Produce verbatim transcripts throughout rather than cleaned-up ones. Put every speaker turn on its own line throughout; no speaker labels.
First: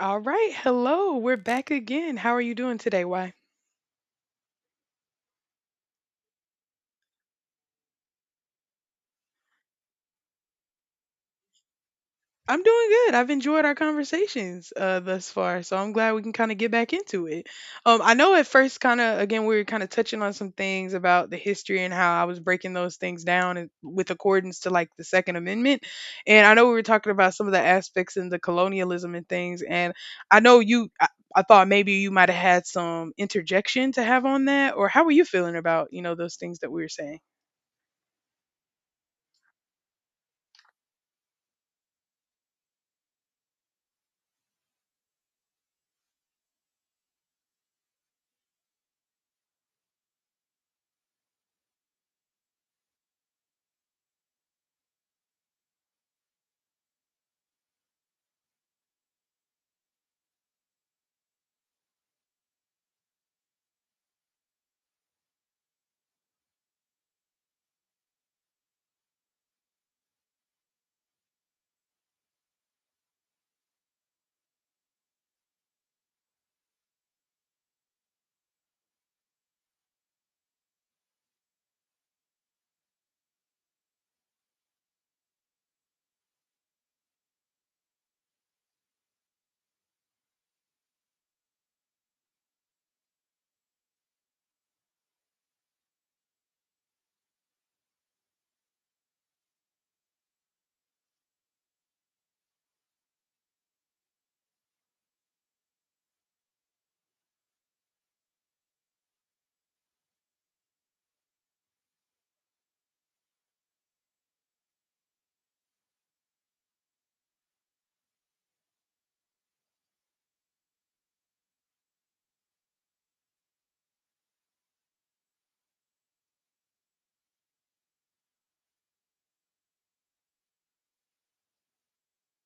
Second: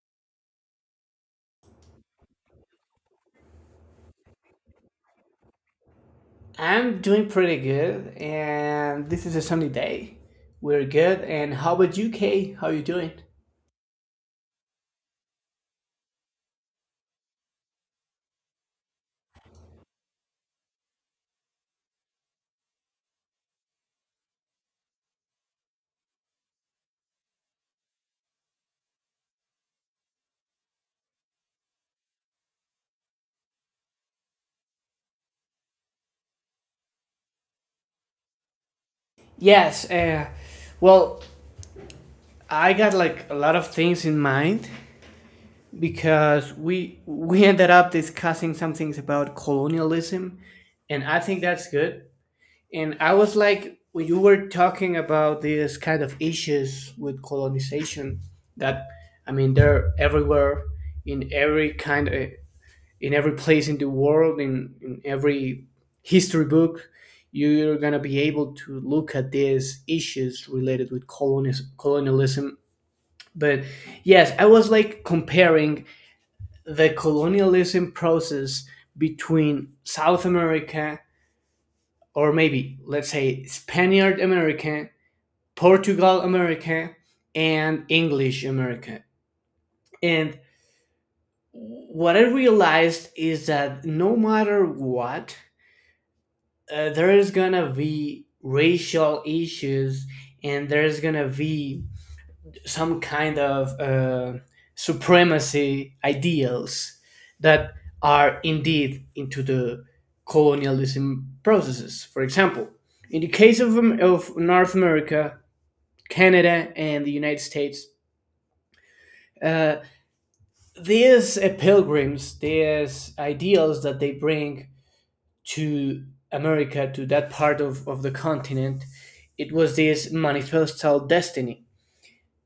All right. Hello. We're back again. How are you doing today? Why?
I'm doing pretty good, and this is a sunny day. We're good, and how about you, Kay?
I'm
How you
doing
doing?
good. I've enjoyed our conversations uh, thus far, so I'm glad we can kind of get back into it. Um, I know at first, kind of again, we were kind of touching on some things about the history and how I was breaking those things down and with accordance to like the Second Amendment, and I know we were talking about some of the aspects in the colonialism and things, and I know you. I, I thought maybe you might have had some interjection to have on that, or how were you feeling about you know those things that we were saying?
Yes, uh, well, I got like a lot of things in mind because we we ended up discussing some things about colonialism, and I think that's good. And I was like, when you were talking about these kind of issues with colonization, that I mean, they're everywhere in every kind of in every place in the world, in, in every history book, you're going to be able to look at these issues related with colonis- colonialism. But yes, I was like comparing the colonialism process between South America, or maybe let's say Spaniard America, Portugal America, and English America. And what I realized is that no matter what, uh, there is gonna be racial issues, and there's gonna be some kind of uh, supremacy ideals that are indeed into the colonialism processes. For example, in the case of, of North America, Canada, and the United States, uh, these uh, pilgrims, these ideals that they bring to America, to that part of, of the continent, it was this manifestal destiny.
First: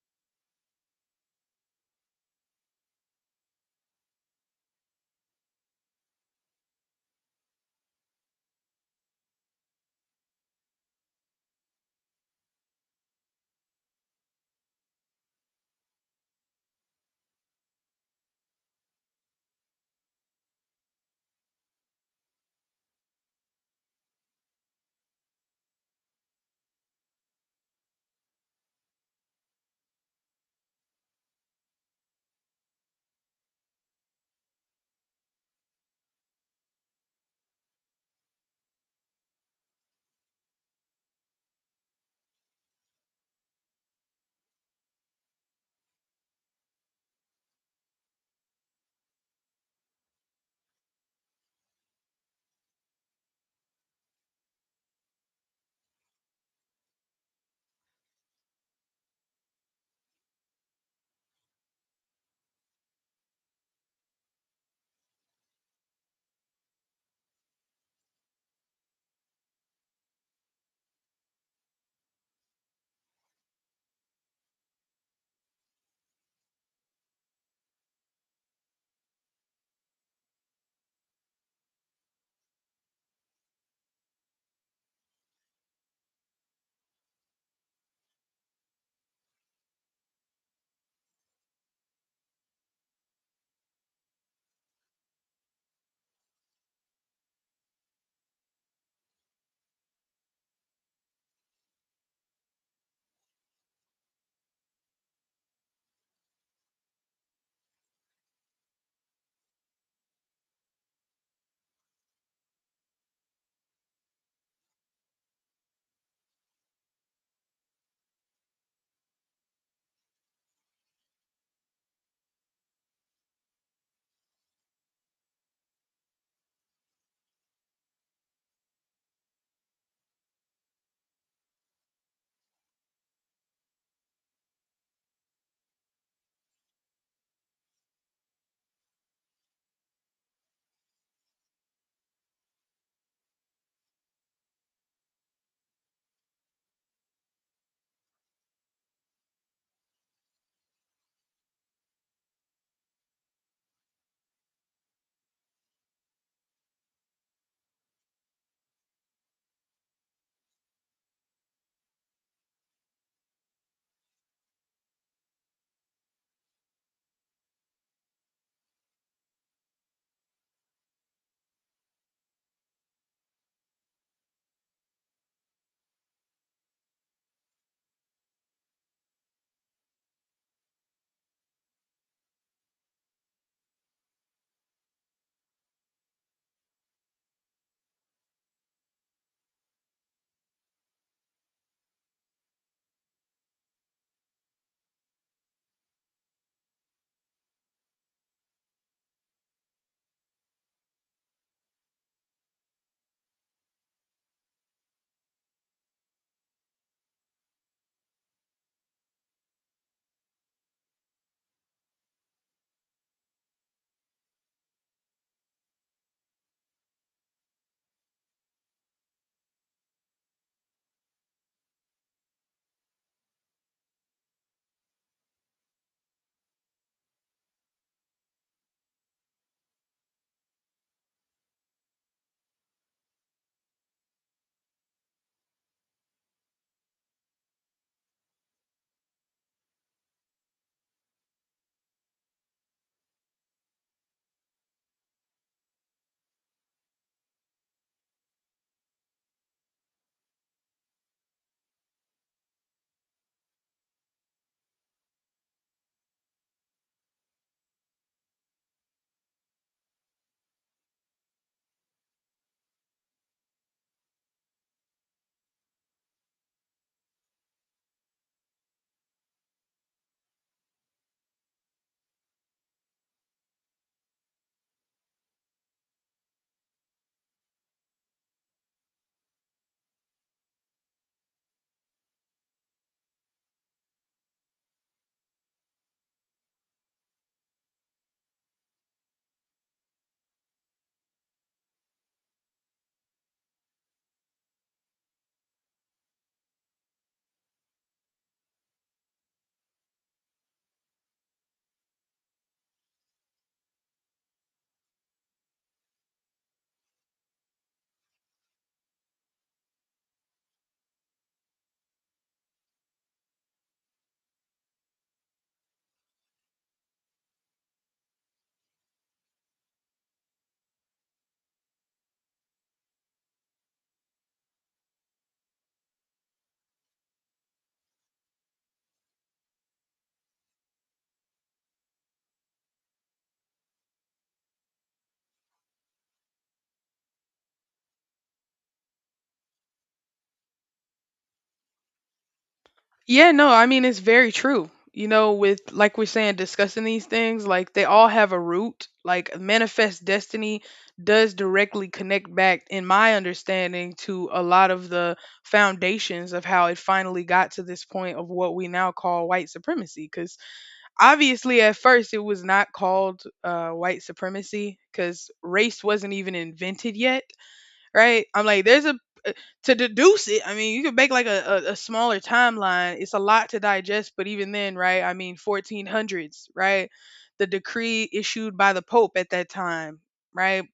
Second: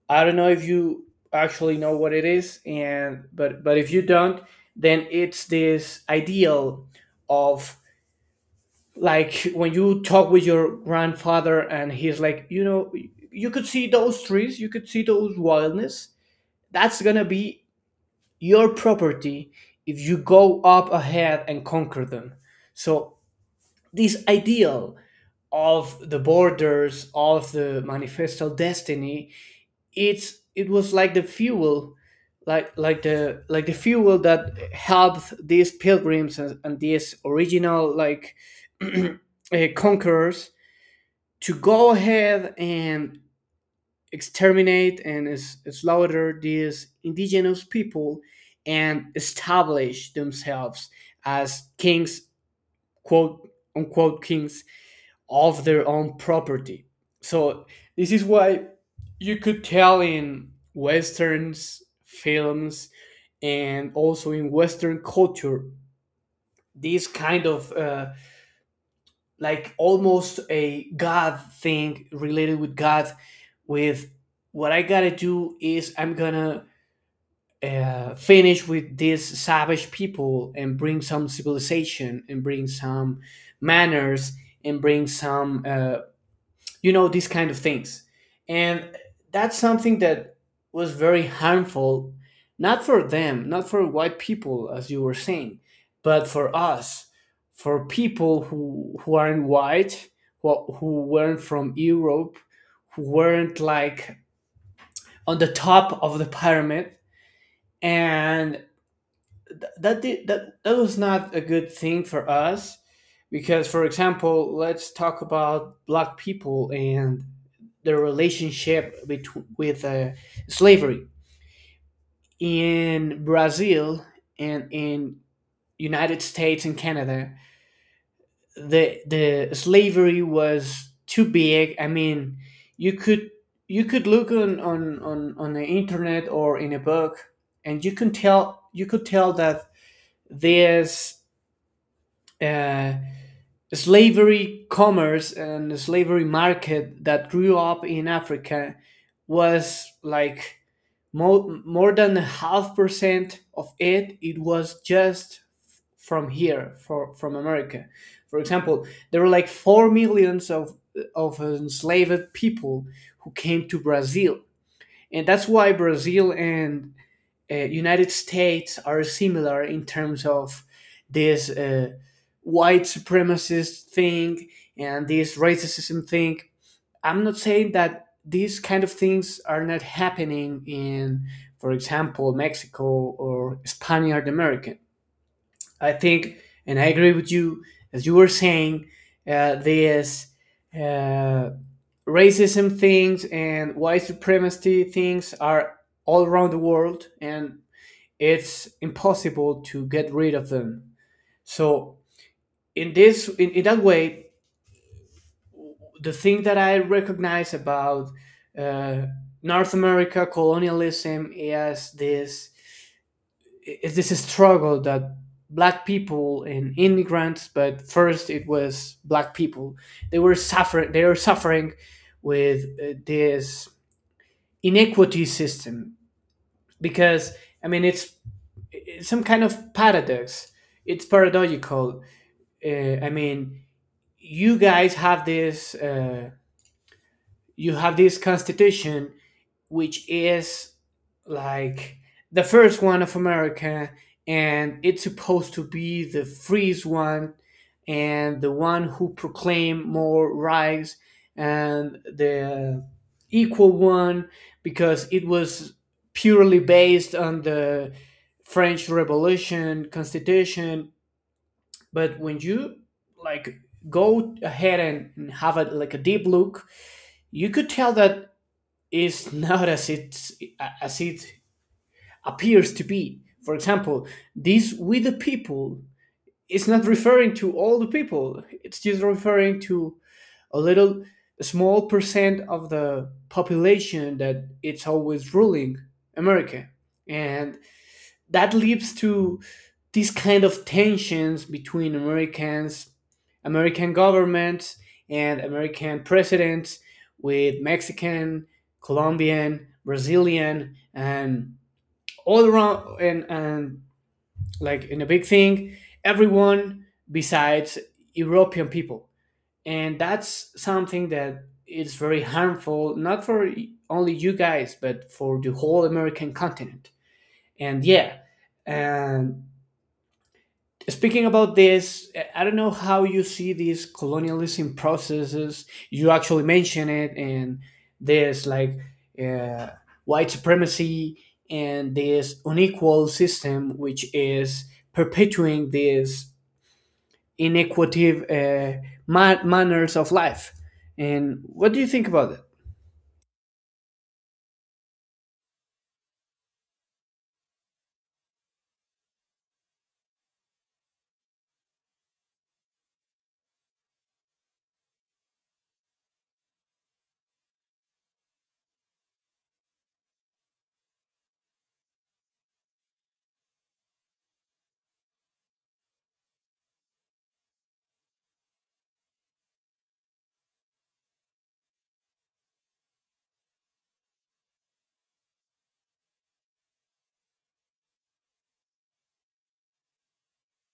I don't know if you actually know what it is, and but but if you don't, then it's this ideal of, like, when you talk with your grandfather and he's like, you know, you could see those trees, you could see those wildness. That's gonna be your property if you go up ahead and conquer them. So this ideal of the borders of the manifesto destiny it's it was like the fuel, like like the like the fuel that helped these pilgrims and, and these original like uh, conquerors to go ahead and exterminate and s- slaughter these indigenous people and establish themselves as kings, quote unquote, kings of their own property. So this is why you could tell in westerns, films, and also in Western culture this kind of uh, like almost a God thing, related with God. With what I gotta do is I'm gonna uh, finish with these savage people and bring some civilization and bring some manners and bring some uh, you know these kind of things, and that's something that was very harmful, not for them, not for white people, as you were saying, but for us, for people who who aren't white, who, who weren't from Europe, who weren't like on the top of the pyramid, and th- that did, that that was not a good thing for us because, for example, let's talk about black people and the relationship between, with uh, slavery in Brazil and in United States and Canada. The the slavery was too big. I mean, you could you could look on on on, on the internet or in a book, and you can tell, you could tell that there's uh, slavery commerce, and the slavery market that grew up in Africa was like More, more than half percent of it. It was just from here, for, from America. For example, there were like four millions of of enslaved people who came to Brazil, and that's why Brazil and uh, United States are similar in terms of this uh, white supremacist thing and this racism thing. I'm not saying that these kind of things are not happening in, for example, Mexico or Spaniard American. I think, and I agree with you, as you were saying, uh, this uh, racism things and white supremacy things are all around the world, and it's impossible to get rid of them. So, in this, in, in that way, the thing that I recognize about uh, North America colonialism is this, is this struggle that black people and immigrants, but first it was black people. They were suffering. They were suffering with uh, this inequity system, because I mean it's, it's some kind of paradox. It's paradoxical. Uh, I mean, you guys have this. Uh, you have this constitution, which is like the first one of America, and it's supposed to be the freest one and the one who proclaim more rights and the equal one, because it was purely based on the French Revolution constitution. But when you like go ahead and and have a like a deep look, you could tell that is not as it as it appears to be. For example, this "with the people" is not referring to all the people. It's just referring to a little, a small percent of the population, that it's always ruling America, and that leads to these kind of tensions between Americans, American governments, and American presidents with Mexican, Colombian, Brazilian, and all around, and, and like in a big thing, everyone besides European people. And that's something that is very harmful, not for only you guys, but for the whole American continent. And yeah, and speaking about this, I don't know how you see these colonialism processes. You actually mention it, and this, like, uh, white supremacy and this unequal system, which is perpetuating these inequity uh, ma- manners of life. And what do you think about it?
Yeah, no, I mean it's very true. You know, with like we're saying, discussing these things, like they all have a root. Like manifest destiny does directly connect back, in my understanding, to a lot of the foundations of how it finally got to this point of what we now call white supremacy. Because obviously, at first, it was not called uh, white supremacy because race wasn't even invented yet, right? I'm like, there's a uh, to deduce it. I mean, you could make like a, a, a smaller timeline. It's a lot to digest, but even then, right? I mean, fourteen hundreds, right? The decree issued by the Pope at that time, right?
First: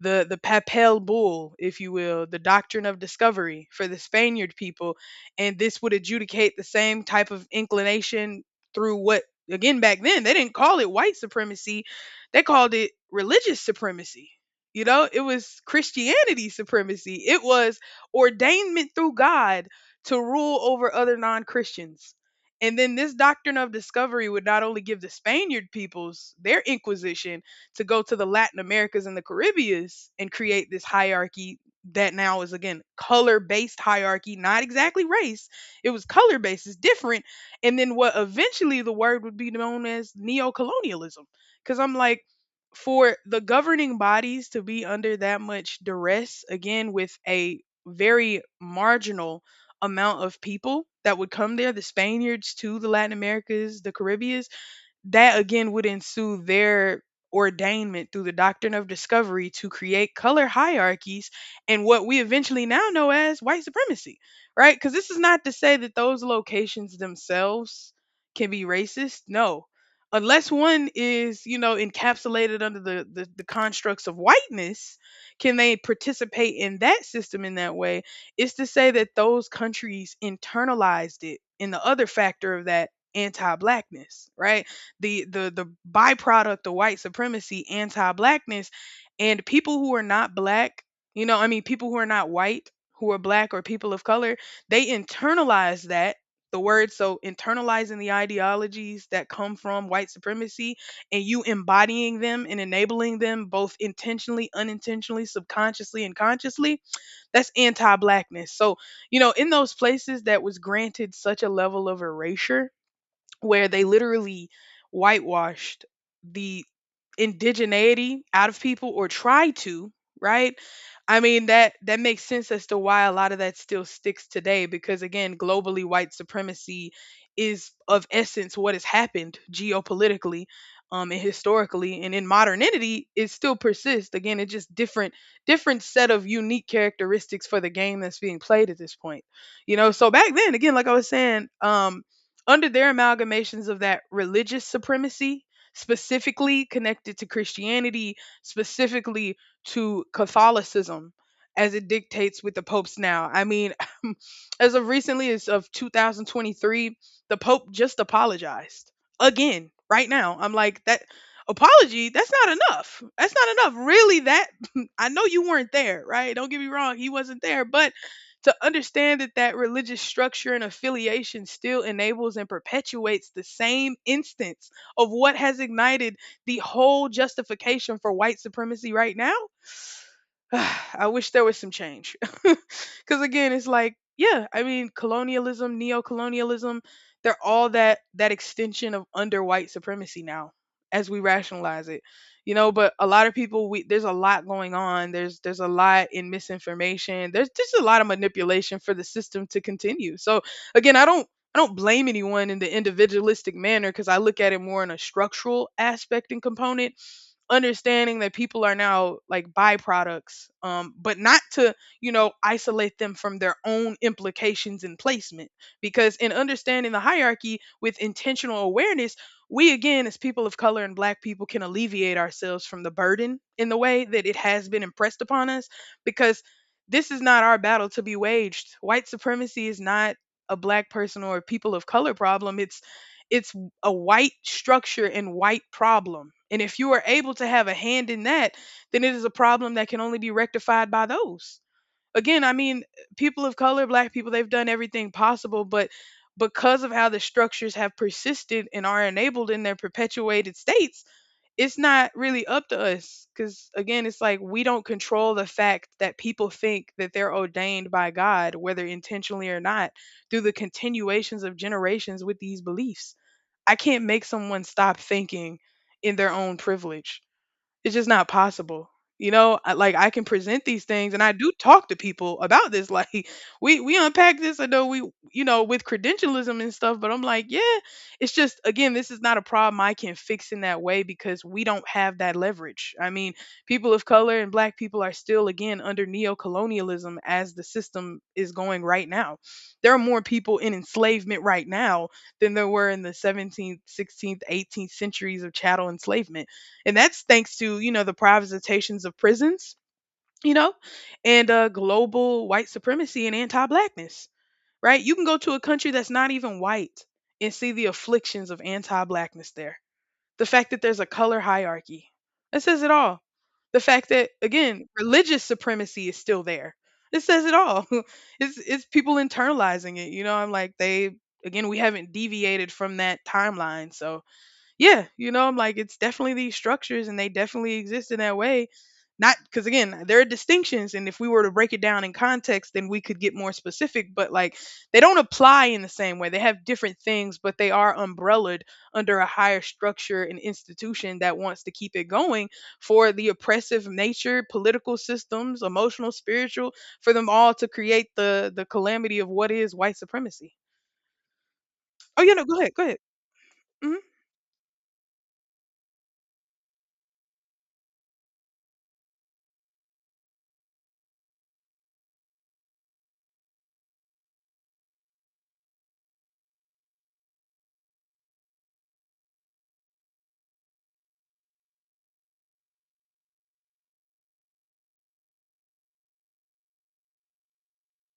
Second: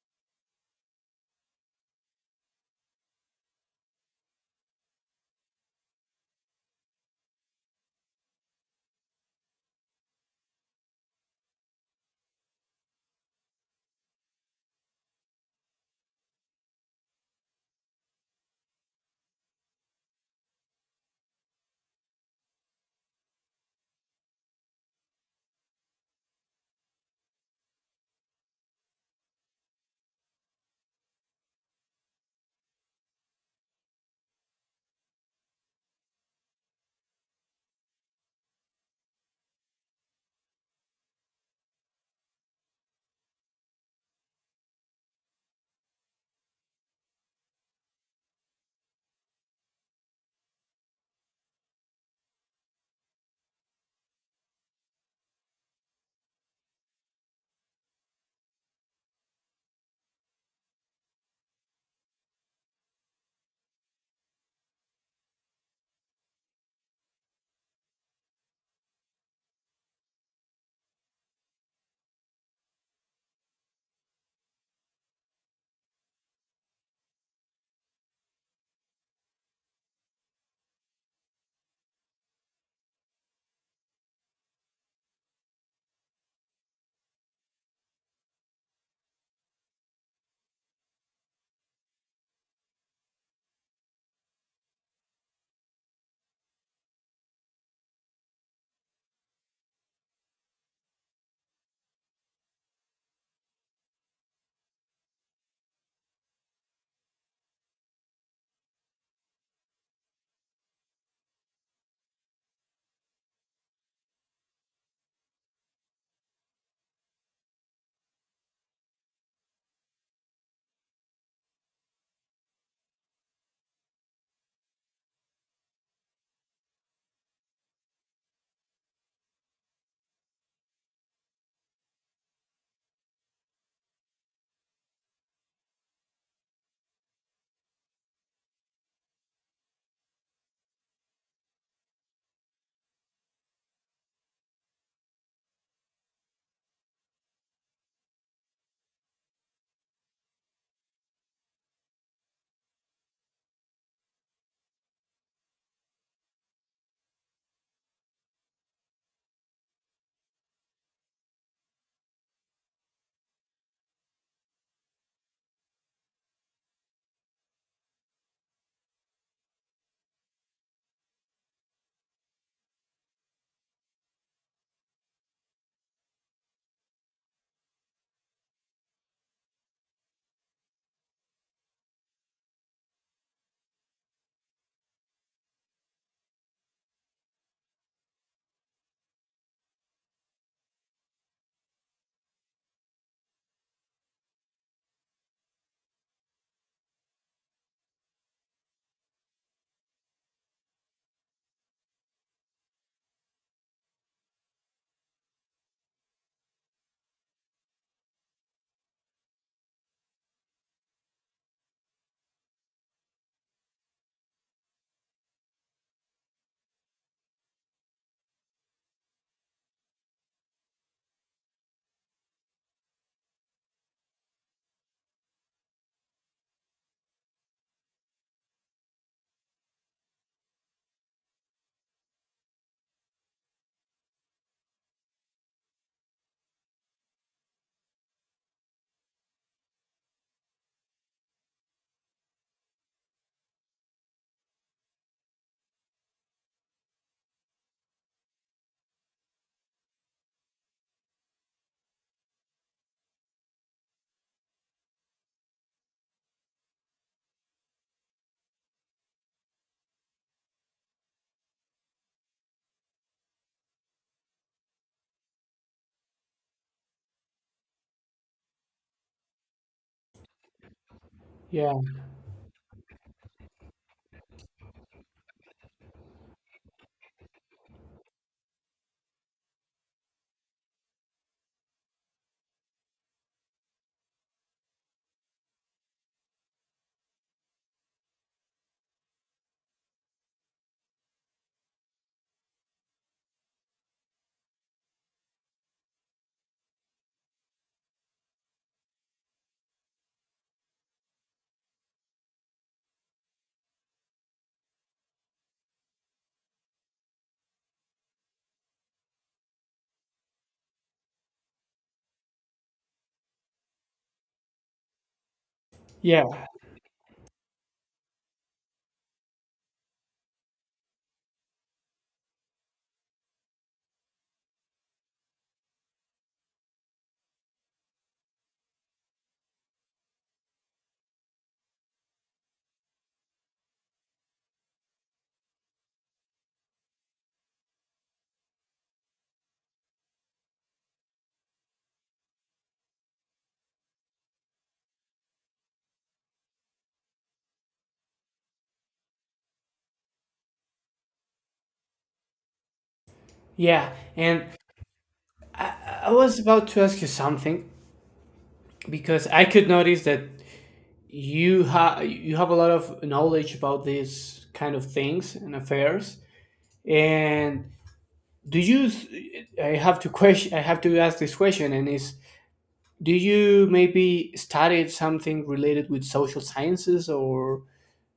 the the papal bull, if you will, the doctrine of discovery for the Spaniard people, and this would adjudicate the same type of inclination through what, again, back then they didn't call it white supremacy. They called it religious supremacy. You know, it was Christianity supremacy. It was ordainment through God to rule over other non-Christians. And then this doctrine of discovery would not only give the Spaniard peoples their inquisition, to go to the Latin Americas and the Caribbeans and create this hierarchy that now is, again, color based hierarchy, not exactly race. It was color based, it's different. And then what eventually the word would be known as neo colonialism. Because I'm like, for the governing bodies to be under that much duress, again, with a very marginal amount of people that would come there, the Spaniards to the Latin Americas, the Caribbean, that again would ensue their ordainment through the doctrine of discovery to create color hierarchies and what we eventually now know as white supremacy, right? Because this is not to say that those locations themselves can be racist. No. Unless one is, you know, encapsulated under the, the, the constructs of whiteness, can they participate in that system in that way? It's to say that those countries internalized it in the other factor of that anti blackness, right? the the the byproduct of white supremacy, anti-blackness, and people who are not black, you know, I mean people who are not white, who are black or people of color, they internalize that the word, so internalizing the ideologies that come from white supremacy and you embodying them and enabling them both intentionally, unintentionally, subconsciously, and consciously, that's anti-blackness. So you know, in those places that was granted such a level of erasure where they literally whitewashed the indigeneity out of people, or try to, right? I mean, that that makes sense as to why a lot of that still sticks today, because again, globally, white supremacy is of essence what has happened geopolitically, um and historically, and in modernity it still persists. Again, it's just different, different set of unique characteristics for the game that's being played at this point. You know, so back then, again, like I was saying, um under their amalgamations of that religious supremacy, specifically connected to Christianity, specifically to Catholicism, as it dictates with the popes now. I mean, as of recently as of two thousand twenty-three, the pope just apologized again right now. I'm like, that apology, that's not enough. That's not enough, really, that I know you weren't there, right? Don't get me wrong, he wasn't there. But to understand that that religious structure and affiliation still enables and perpetuates the same instance of what has ignited the whole justification for white supremacy right now. I wish there was some change. Because again, it's like, yeah, I mean, colonialism, neo-colonialism, they're all that, that extension of under white supremacy now, as we rationalize it, you know. But a lot of people, we there's a lot going on. There's there's a lot in misinformation. There's just a lot of manipulation for the system to continue. So again, I don't. I don't blame anyone in the individualistic manner, because I look at it more in a structural aspect and component, understanding that people are now like byproducts, um, but not to, you know, isolate them from their own implications and placement. Because in understanding the hierarchy with intentional awareness, we again, as people of color and black people, can alleviate ourselves from the burden in the way that it has been impressed upon us. Because this is not our battle to be waged. White supremacy is not a black person or a people of color problem. It's it's a white structure and white problem. And if you are able to have a hand in that, then it is a problem that can only be rectified by those. Again, I mean, people of color, black people, they've done everything possible, but because of how the structures have persisted and are enabled in their perpetuated states, it's not really up to us. Because again, it's like we don't control the fact that people think that they're ordained by God, whether intentionally or not, through the continuations of generations with these beliefs. I can't make someone stop thinking in their own privilege. It's just not possible. You know, I, like I can present these things and I do
Yeah,
talk to people about this. Like we we unpack this, I know we you know, with credentialism and stuff, but I'm like, yeah, it's just again, this is not a problem I can fix in that way because we don't have that leverage. I mean, people of color and black people are still again under neo-colonialism as the system is going right now. There are more people in enslavement right now than there were in the seventeenth, sixteenth, eighteenth centuries of chattel enslavement, and that's thanks to, you know, the privatizations of prisons, you know, and uh, global white supremacy and anti blackness, right? You can go to a country that's not even white and see the afflictions of anti blackness there. The fact that there's a color hierarchy, that says it all. The fact that, again, religious supremacy is still
yeah,
there. It says it all. It's, it's people internalizing it. You know, I'm like, they, again, we haven't deviated from that timeline. So yeah, you know, I'm like, it's definitely these structures and they definitely exist in that way. Not because, again, there are distinctions. And if we were to break it down in context, then we could get more specific. But like, they don't apply in the same way. They have different things, but they are umbrellaed under a higher structure and institution that wants to keep it going for the oppressive nature, political systems, emotional, spiritual, for them all to create the, the calamity of what is white supremacy. Oh, yeah, no, go ahead. Go ahead.
yeah.
Mm-hmm.
And I was about to ask you something, because I could notice that you have you have a lot of knowledge about these kind of things and affairs, and do you s- I have to question I have to ask this question, and is, do you maybe studied something related with social sciences or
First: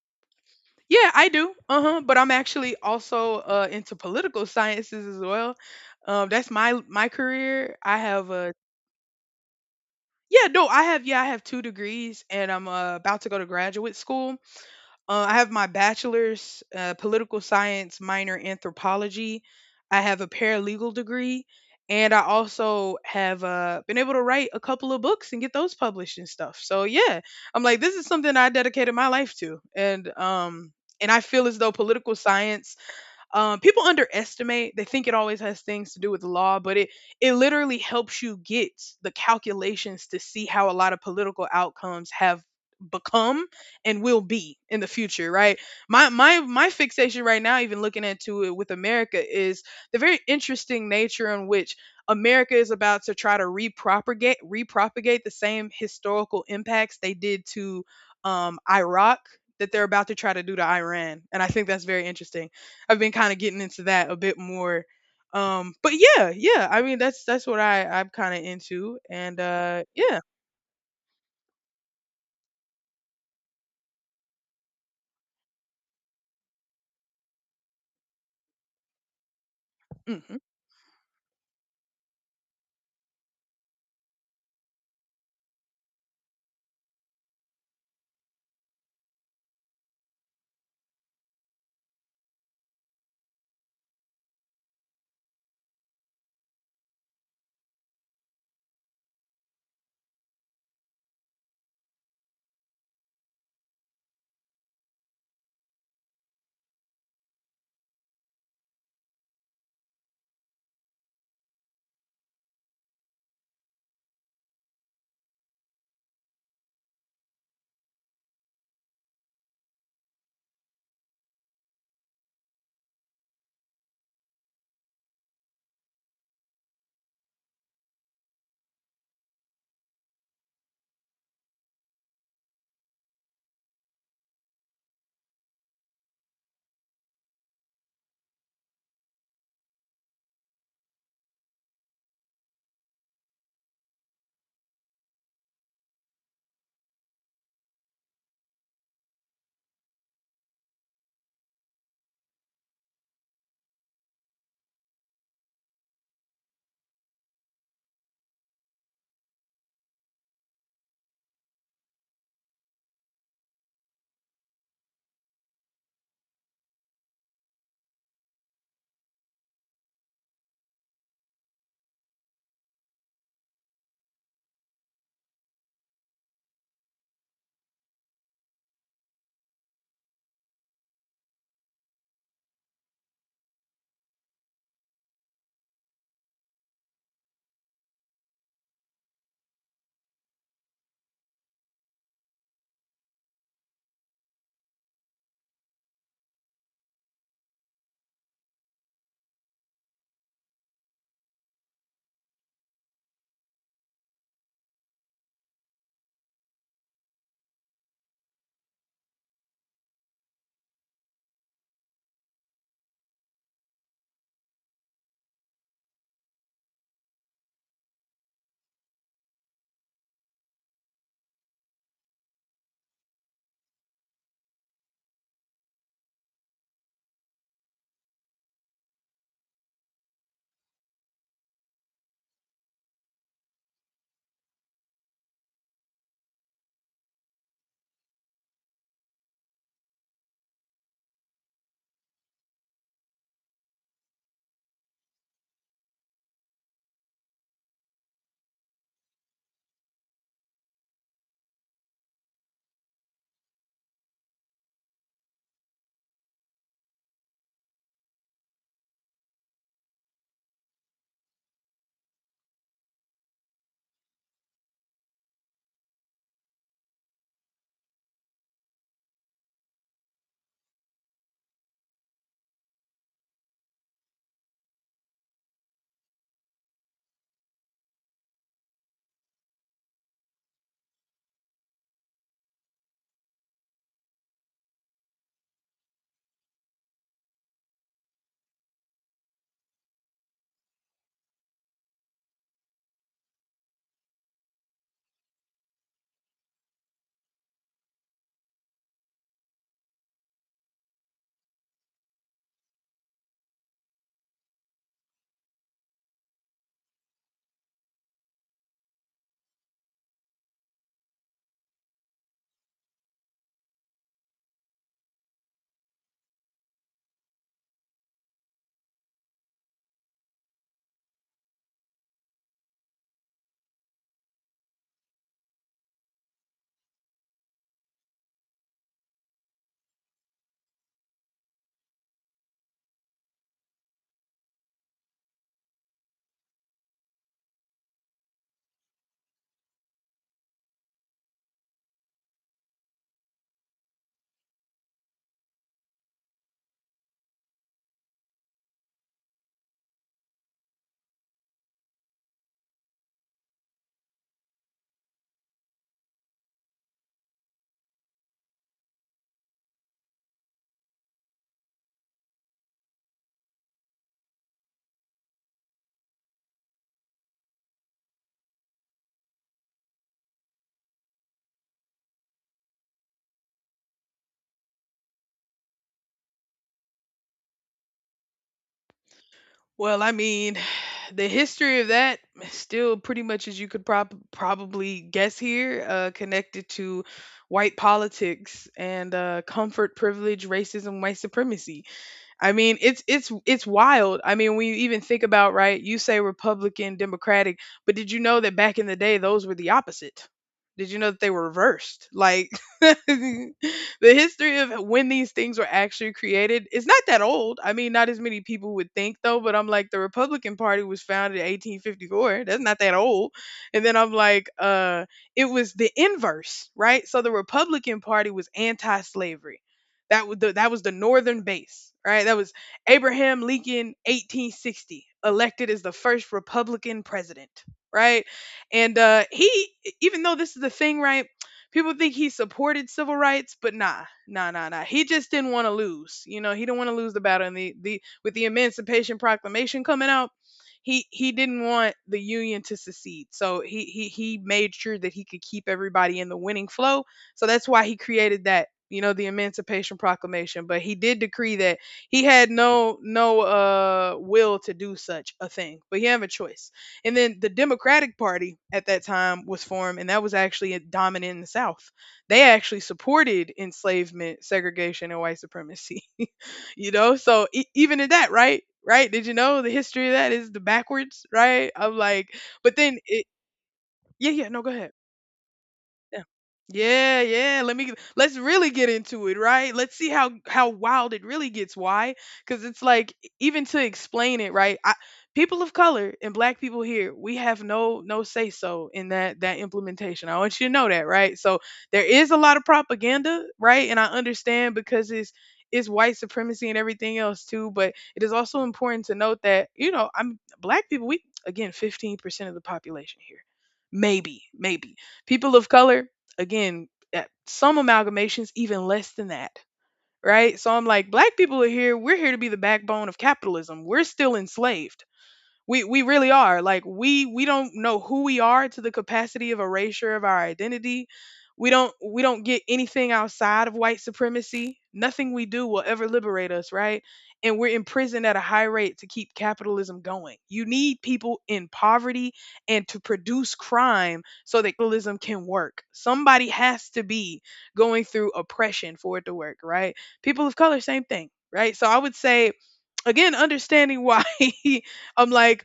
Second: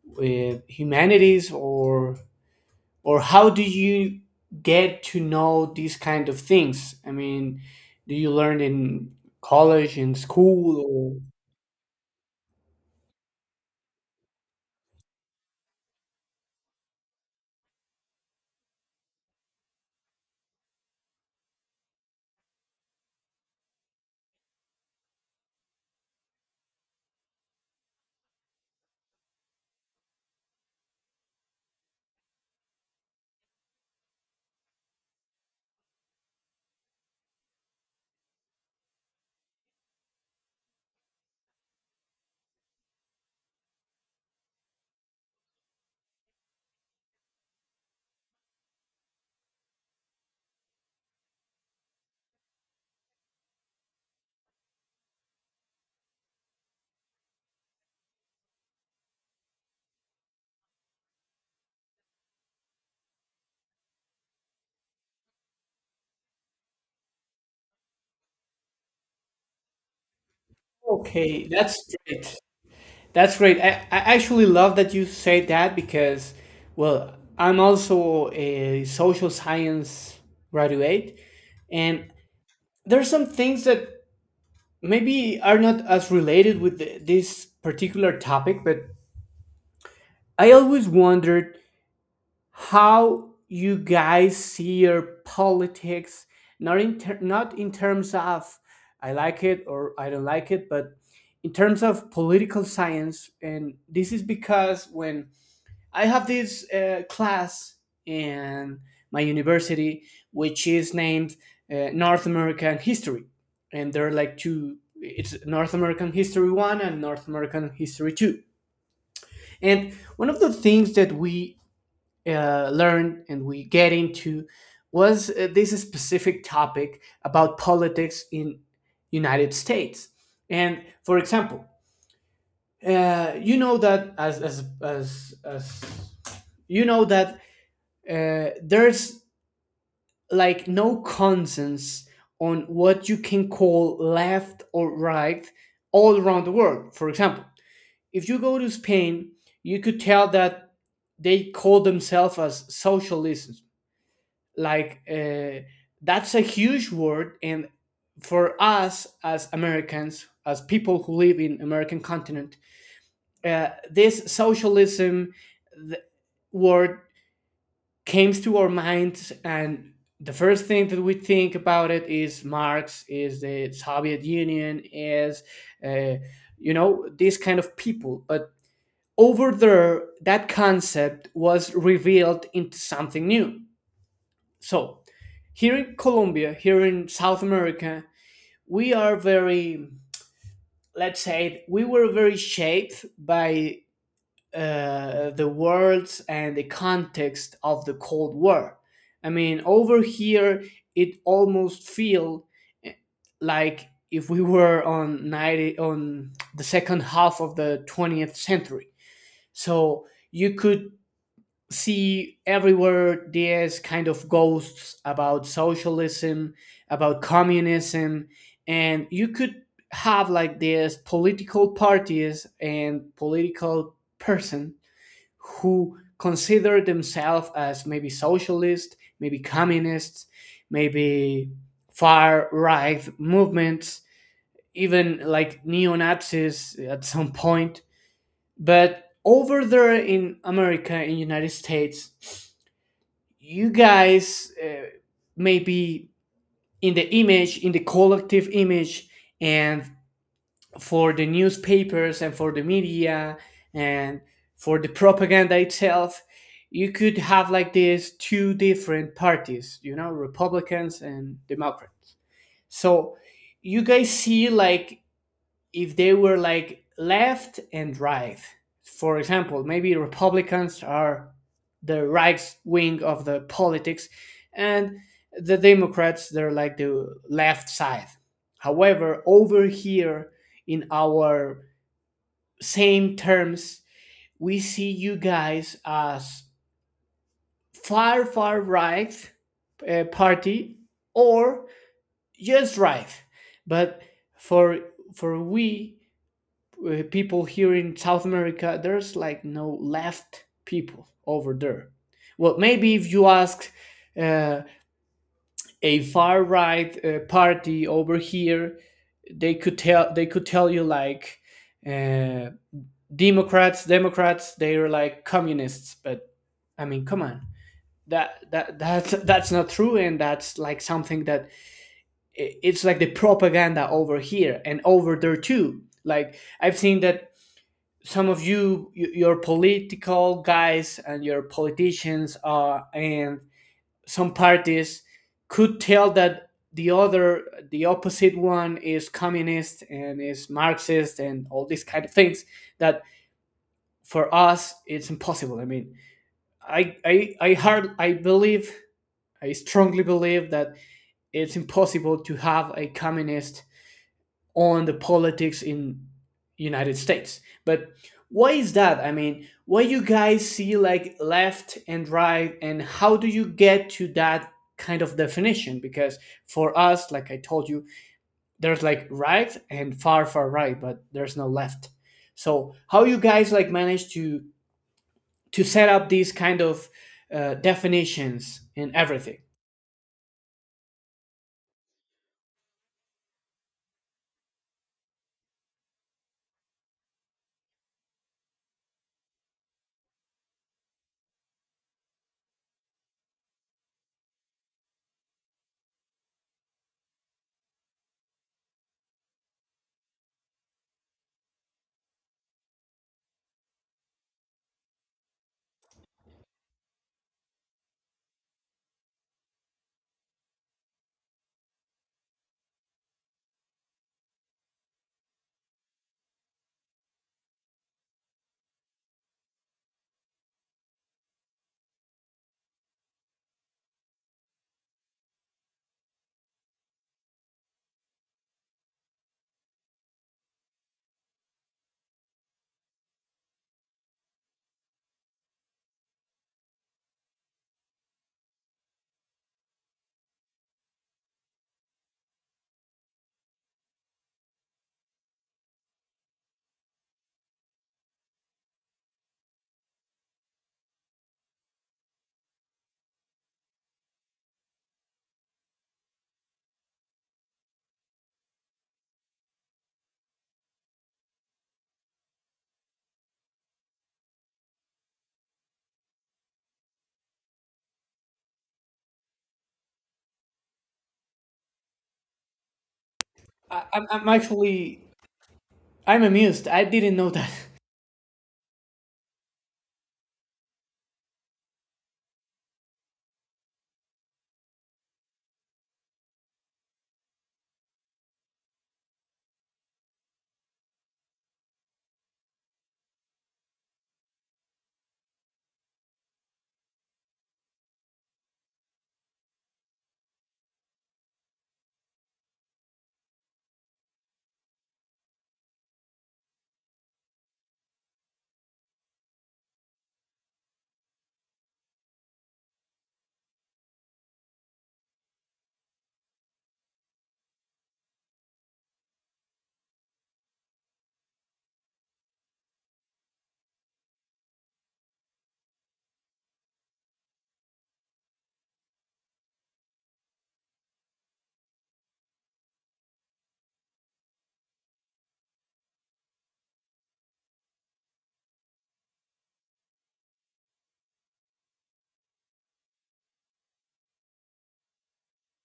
with
Yeah, I
humanities,
do. Uh-huh.
or
But I'm actually
or
also
how do
uh into
you
political
get
sciences as
to
well.
know these
Um
kind of
that's my
things?
my
I mean,
career. I
do
have
you
uh
learn in college, in
yeah, no, I have yeah,
school?
I have two degrees and I'm uh, about to go to graduate school. Uh, I have my bachelor's, uh, political science minor anthropology. I have a paralegal degree, and I also have uh, been able to write a couple of books and get those published and stuff. So yeah, I'm like, this is something I dedicated my life to, and um, and I feel as though political science um, people underestimate. They think it always has things to do with the law, but it it literally helps you get the calculations to see how a lot of political outcomes have become and will be in the future, right? My my my fixation right now, even looking into it with America, is the very interesting nature in which America is about to try to repropagate repropagate the same historical impacts they did to um, Iraq, that they're about to try to do to Iran, and I think that's very interesting. I've been kind of getting into that a bit more. Um, but yeah, yeah. I mean, that's that's what I I'm kind of into, and uh, yeah.
Or okay, that's great. That's great. I, I actually love that you say that, because, well, I'm also a social science
Hmm.
graduate, and there are some things that maybe are not as related with th- this particular topic, but I always wondered how you guys see your politics, not in ter- not in terms of I like it or I don't like it, but in terms of political science. And this is because when I have this uh, class in my university, which is named uh, North American History, and there are like two. It's North American History One and North American History Two. And one of the things that we uh, learned and we get into was uh, this specific topic about politics in United States. And for example, uh, you know that as as as, as you know that uh, there's like no consensus on what you can call left or right all around the world. For example, if you go to Spain, you could tell that they call themselves as socialism. Like, uh, that's a huge word, and for us as Americans, as people who live in American continent, uh, this socialism th- word comes to our minds, and the first thing that we think about it is Marx, is the Soviet Union, is, uh, you know, these kind of people. But over there that concept was revealed into something new. So here in Colombia, here in South America, we are very, let's say we were very shaped by uh, the words and the context of the Cold War. I mean, over here, it almost feel, eh, like if we were on ninety, on the second half of the twentieth century. So you could see everywhere there's kind of ghosts about socialism, about communism, and you could have like this political parties and political person who consider themselves as maybe socialist, maybe communists, maybe far right movements, even like neo Nazis at some point. But over there in America, in the United States, you guys, uh, maybe in the image, in the collective image, and for the newspapers and for the media and for the propaganda itself, you could have like these two different parties, you know, Republicans and Democrats. So you guys see like if they were like left and right. For example, maybe Republicans are the right wing of the politics, and the Democrats, they're like the left side. However, over here in our same terms, we see you guys as far, far right uh, party, or just right. But for for we, uh, people here in South America, there's like no left people over there. Well, maybe if you ask uh, a far right uh, party over here, they could tell, they could tell you like, uh, Democrats, Democrats, they're like communists. But I mean, come on, that that that's that's not true, and that's like something that it's like the propaganda over here and over there too. Like I've seen that some of you, y- your political guys and your politicians, uh, and some parties could tell that the other, the opposite one is communist and is Marxist and all these kind of things, that for us it's impossible. I mean, i i i hard i believe i strongly believe that it's impossible to have a communist on the politics in United States. But why is that? I mean, why you guys see like left and right, and how do you get to that kind of definition? Because for us, like I told you, there's like right and far, far right, but there's no left. So how you guys like manage to to set up these kind of uh, definitions and everything.
Well, I mean, the history of that still pretty much as you could prob- probably guess here, uh, connected to white politics and uh, comfort, privilege, racism, white supremacy. I mean, it's it's it's wild. I mean, when you even think about, right, you say Republican, Democratic, but did you know that back in the day those were the opposite? Did you know that they were reversed? Like the history of when these things were actually created is not that old. I mean, not as many people would think though, but I'm like the Republican Party was founded in eighteen fifty-four. That's not that old. And then I'm like, uh, it was the inverse, right? So the Republican Party was anti-slavery, that was the that was the northern base, right? That was Abraham Lincoln eighteen sixty, elected as the first Republican president, right? And uh he e, even though, this is the thing, right? People think he supported civil rights, but nah, nah, nah, nah. He just didn't want to lose. You know, he didn't want to lose the battle. And the, the with the Emancipation Proclamation coming out, he he didn't want the union to secede, so he he he made sure that he could keep everybody in the winning flow, so that's why he created that, you know, the Emancipation Proclamation. But he did decree that he had no no uh will to do such a thing, but he had a choice. And then the Democratic Party at that time was formed, and that was actually dominant in the South. They actually supported enslavement, segregation, and white supremacy. You know, so e- even in that, right? Right? Did you know the history of that is the backwards, right? I'm like, but then it,
I, I'm, I'm
yeah, yeah, no, go ahead.
actually
Yeah.
I'm amused. I didn't
Yeah,
know that.
yeah. Let me let's really get into it, right? Let's see how how wild it really gets. Why? Because it's like e, even to explain it, right? I, people of color and black people here, we have no no say so in that that implementation. I want you to know that, right? So there is a lot of propaganda, right? And I understand because it's it's white supremacy and everything else too, but it is also important to note that, you know, I'm black people. We again fifteen percent of the population here, maybe, maybe. People of color, again, at some amalgamations, even less than that, right? So I'm like, black people are here. We're here to be the backbone of capitalism. We're still enslaved. We we really are. Like we we don't know who we are to the capacity of erasure of our identity. We don't we don't get anything outside of white supremacy. Nothing we do will ever liberate us, right? And we're imprisoned at a high rate to keep capitalism going. You need people in poverty and to produce crime so that capitalism can work. Somebody has to be going through oppression for it to work, right? People of color, same thing, right? So I would say, again, understanding why. I'm like,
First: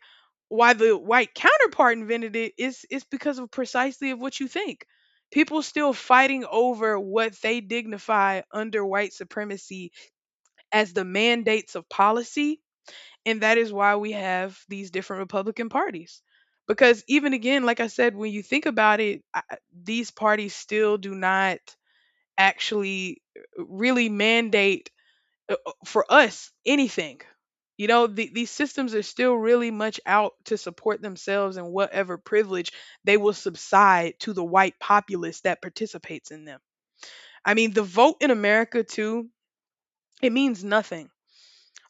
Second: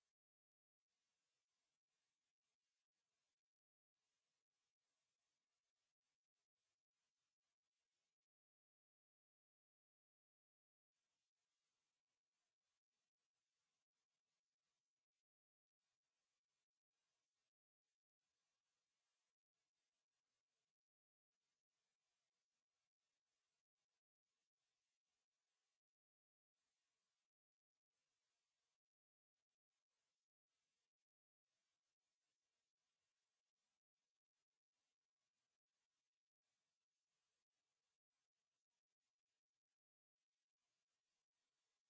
why the white counterpart invented it, is it's because of precisely of what you think. People still fighting over what they dignify under white supremacy as the mandates of policy, and that is why we have these different Republican parties. Because, even again, like I said, when you think about it, I- these parties still do not actually uh, really mandate uh, uh, for us anything. You know, the, these systems are still really much out to support themselves, and whatever privilege they will subside to the white populace that participates in them. I mean, the vote in America, too, it means nothing.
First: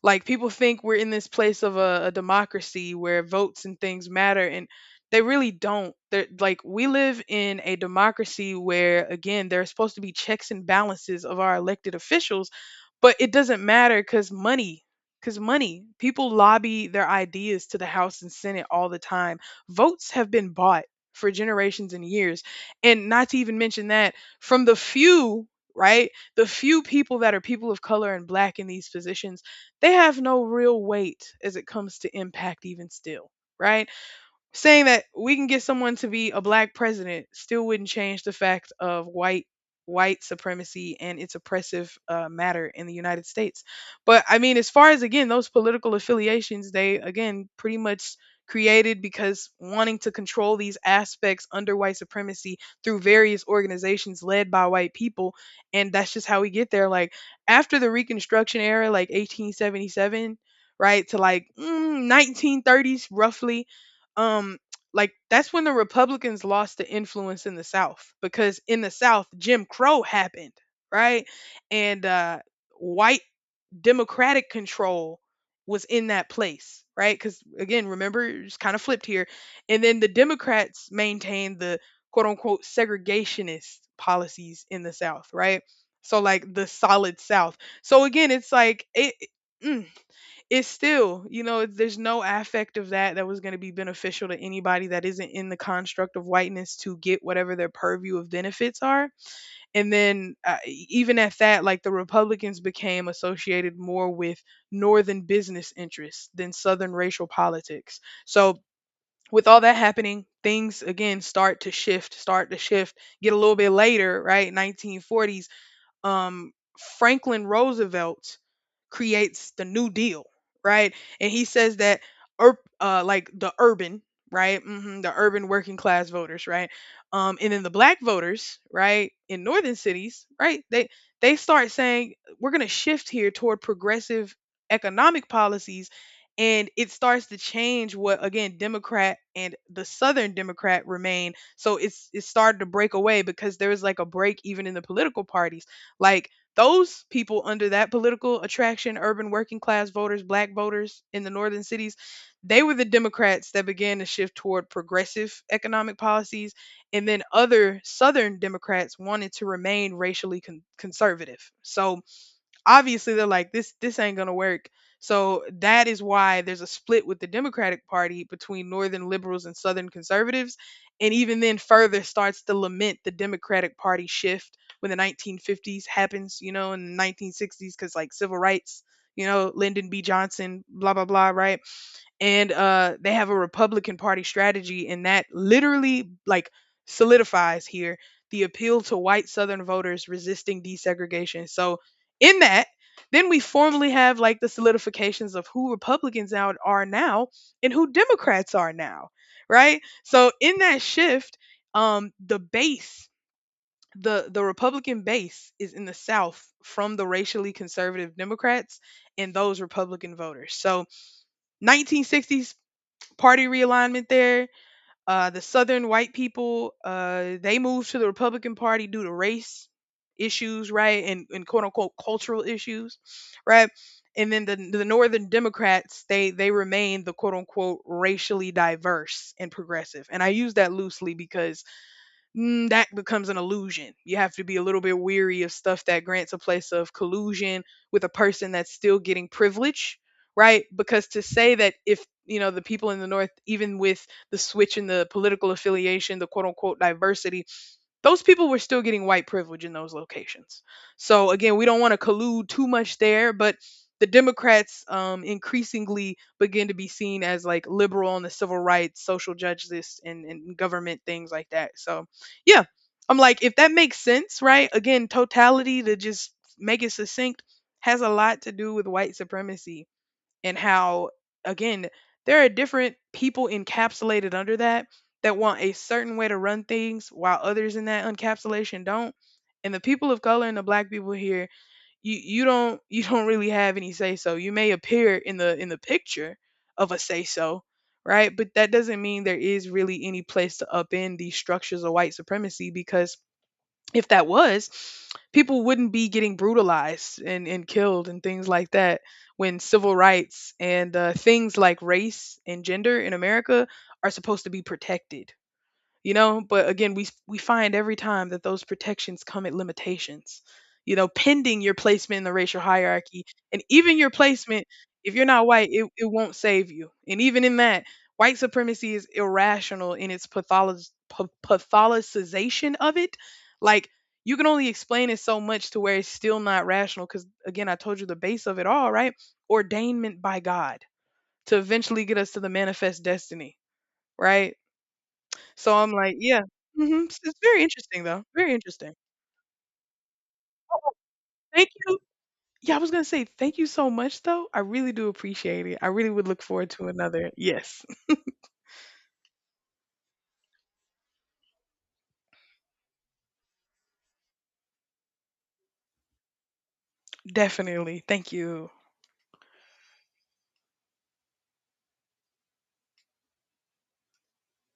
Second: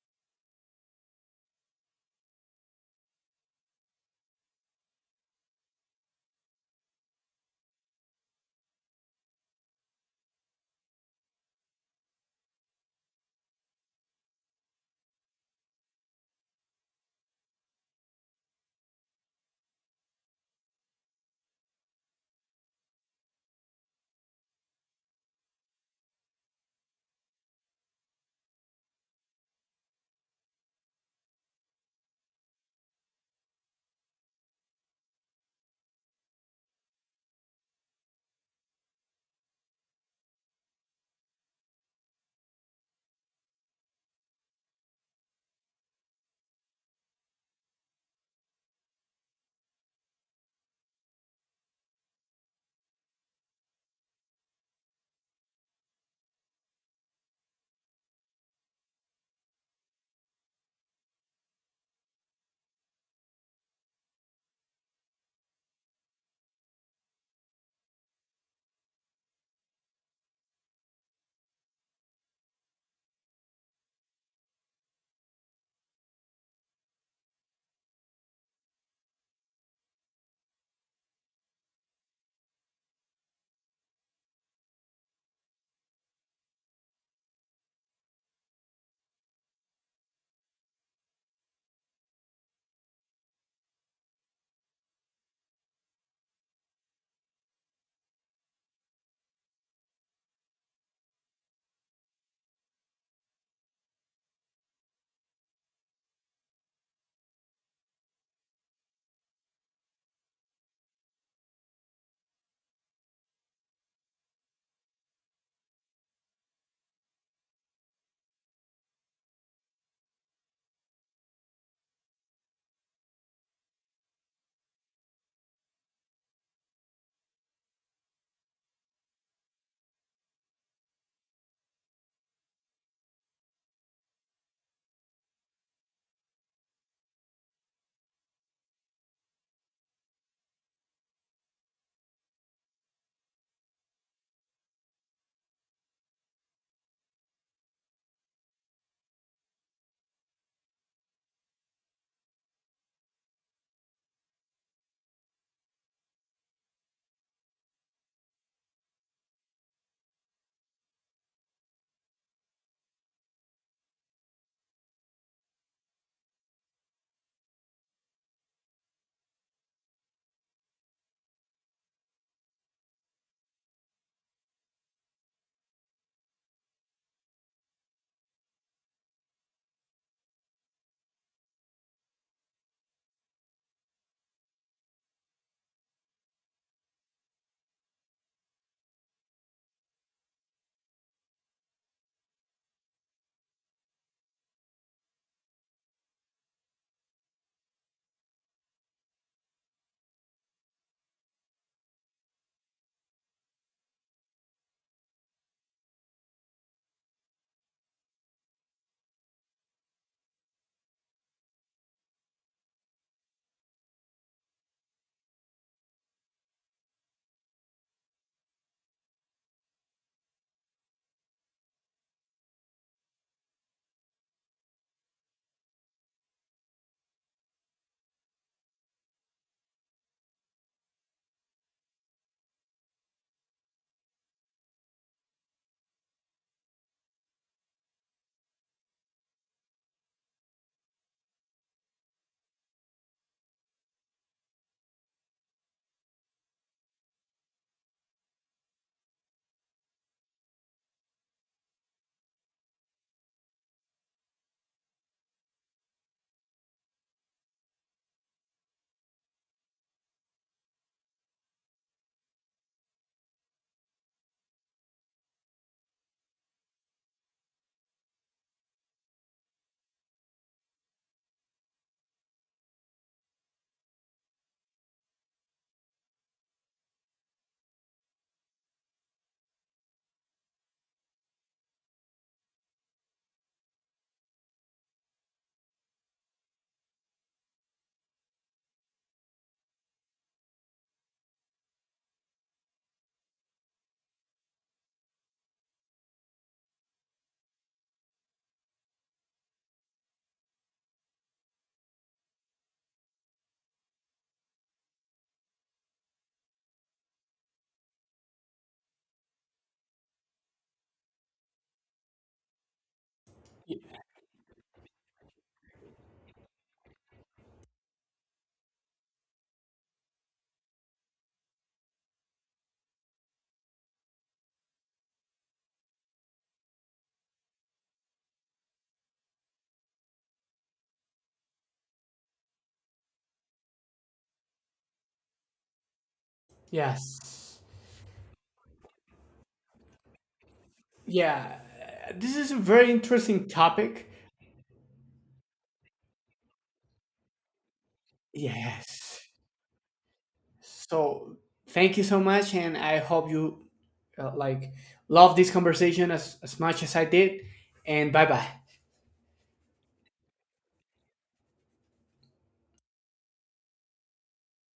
Like, people think we're in this place of a, a democracy where votes and things matter, and they really don't. They're like, we live in a democracy where, again, there are supposed to be checks and balances of our elected officials, but it doesn't matter because money. Because money, people lobby their ideas to the House and Senate all the time. Votes have been bought for generations and years. And not to even mention that, from the few, right? The few people that are people of color and black in these positions, they have no real weight as it comes to impact, even still, right? Saying that we can get someone to be a black president still wouldn't change the fact of white white supremacy and its oppressive uh, matter in the United States. But I mean, as far as, again, those political affiliations, they, again, pretty much created because wanting to control these aspects under white supremacy through various organizations led by white people. And that's just how we get there. Like, after the reconstruction era, like eighteen seventy-seven, right, to like mm, nineteen thirties roughly, um like that's when the Republicans lost the influence in the South, because in the South Jim Crow happened, right? And uh white democratic control was in that place, right? Because, again, remember, it's kind of flipped here. And then the Democrats maintained the quote unquote segregationist policies in the South, right? So like the solid South. So again, it's like it, mm, it's still, you know, there's no affect of that that was going to be beneficial to anybody that isn't in the construct of whiteness to get whatever their purview of benefits are. And then, uh, e- even at that, like the Republicans became associated more with Northern business interests than Southern racial politics. So, with all that happening, things again start to shift, start to shift, get a little bit later, right? nineteen forties, um, Franklin Roosevelt creates the New Deal, right? And he says that, ur- uh, like the urban, right? Hmm the urban working class voters, right? Um, and then the black voters, right, in northern cities, right? They they start saying we're gonna shift here toward progressive economic policies, and it starts to change what, again, Democrat and the Southern Democrat remain. So it's it started to break away because there was like a break even in the political parties. Like, those people under that political attraction, urban working class voters, black voters in the northern cities, they were the Democrats that began to shift toward progressive economic policies. And then other southern Democrats wanted to remain racially con- conservative. So obviously they're like, this this ain't going to work. So that is why there's a split with the Democratic Party between northern liberals and southern conservatives. And even then, further starts to lament the Democratic Party shift when the nineteen fifties happens, you know, in the nineteen sixties, cuz like civil rights, you know, Lyndon B Johnson, blah blah blah, right? And uh, they have a Republican Party strategy, and that literally like solidifies here the appeal to white Southern voters resisting desegregation. So in that, then we formally have like the solidifications of who Republicans out are now and who Democrats are now, right? So in that shift, um, the base. The, the Republican base is in the South from the racially conservative Democrats and those Republican voters. So nineteen sixties party realignment there. Uh, the Southern white people, uh, they moved to the Republican Party due to race issues, right, and, and quote unquote cultural issues, right. And then the the Northern Democrats, they they remained the quote unquote racially diverse and progressive. And I use that loosely because mm, that becomes an illusion. You have to be a little bit weary of stuff that grants a place of collusion with a person that's still getting privilege, right? Because to say that, if, you know, the people in the North, even with the switch in the political affiliation, the quote unquote diversity, those people were still getting white privilege in those locations. So again, we don't want to collude too much there, but the Democrats um, increasingly begin to be seen as like liberal on the civil rights, social justice, and, and government things like that. So yeah, I'm like, if that makes sense, right? Again, totality, to just make it succinct, has a lot to do with white supremacy and how, again, there are different people encapsulated under that that want a certain way to run things while others in that encapsulation don't. And the people of color and the black people here, you you don't you don't really have any say so. You may appear in the in the picture of a say so, right? But that doesn't mean there is really any place to upend these structures of white supremacy. Because if that was, people wouldn't be getting brutalized and, and killed and things like that, when civil rights and uh, things like race and gender in America are supposed to be protected. You know, but again, we we find every time that those protections come at limitations. You know, pending your placement in the racial hierarchy. And even your placement, if you're not white, it, it won't save you. And even in that, white supremacy is irrational in its patholo- pa- patholicization of it. Like, you can only explain it so much to where it's still not rational. Because, again, I told you the base of it, all right? Ordainment by God, to eventually get us to the manifest destiny, right? So I'm like, yeah. Mhm. It's
Yes.
very interesting though, very interesting. Oh,
Yeah.
thank you.
uh, This is a
Yeah, I was
very
gonna say
interesting
thank you so
topic.
much though. I really do appreciate it. I really would look forward to another. Yes,
Yes. So thank you so much, and I hope you uh, like love this conversation as, as much as I did.
definitely.
And bye
Thank
bye.
you.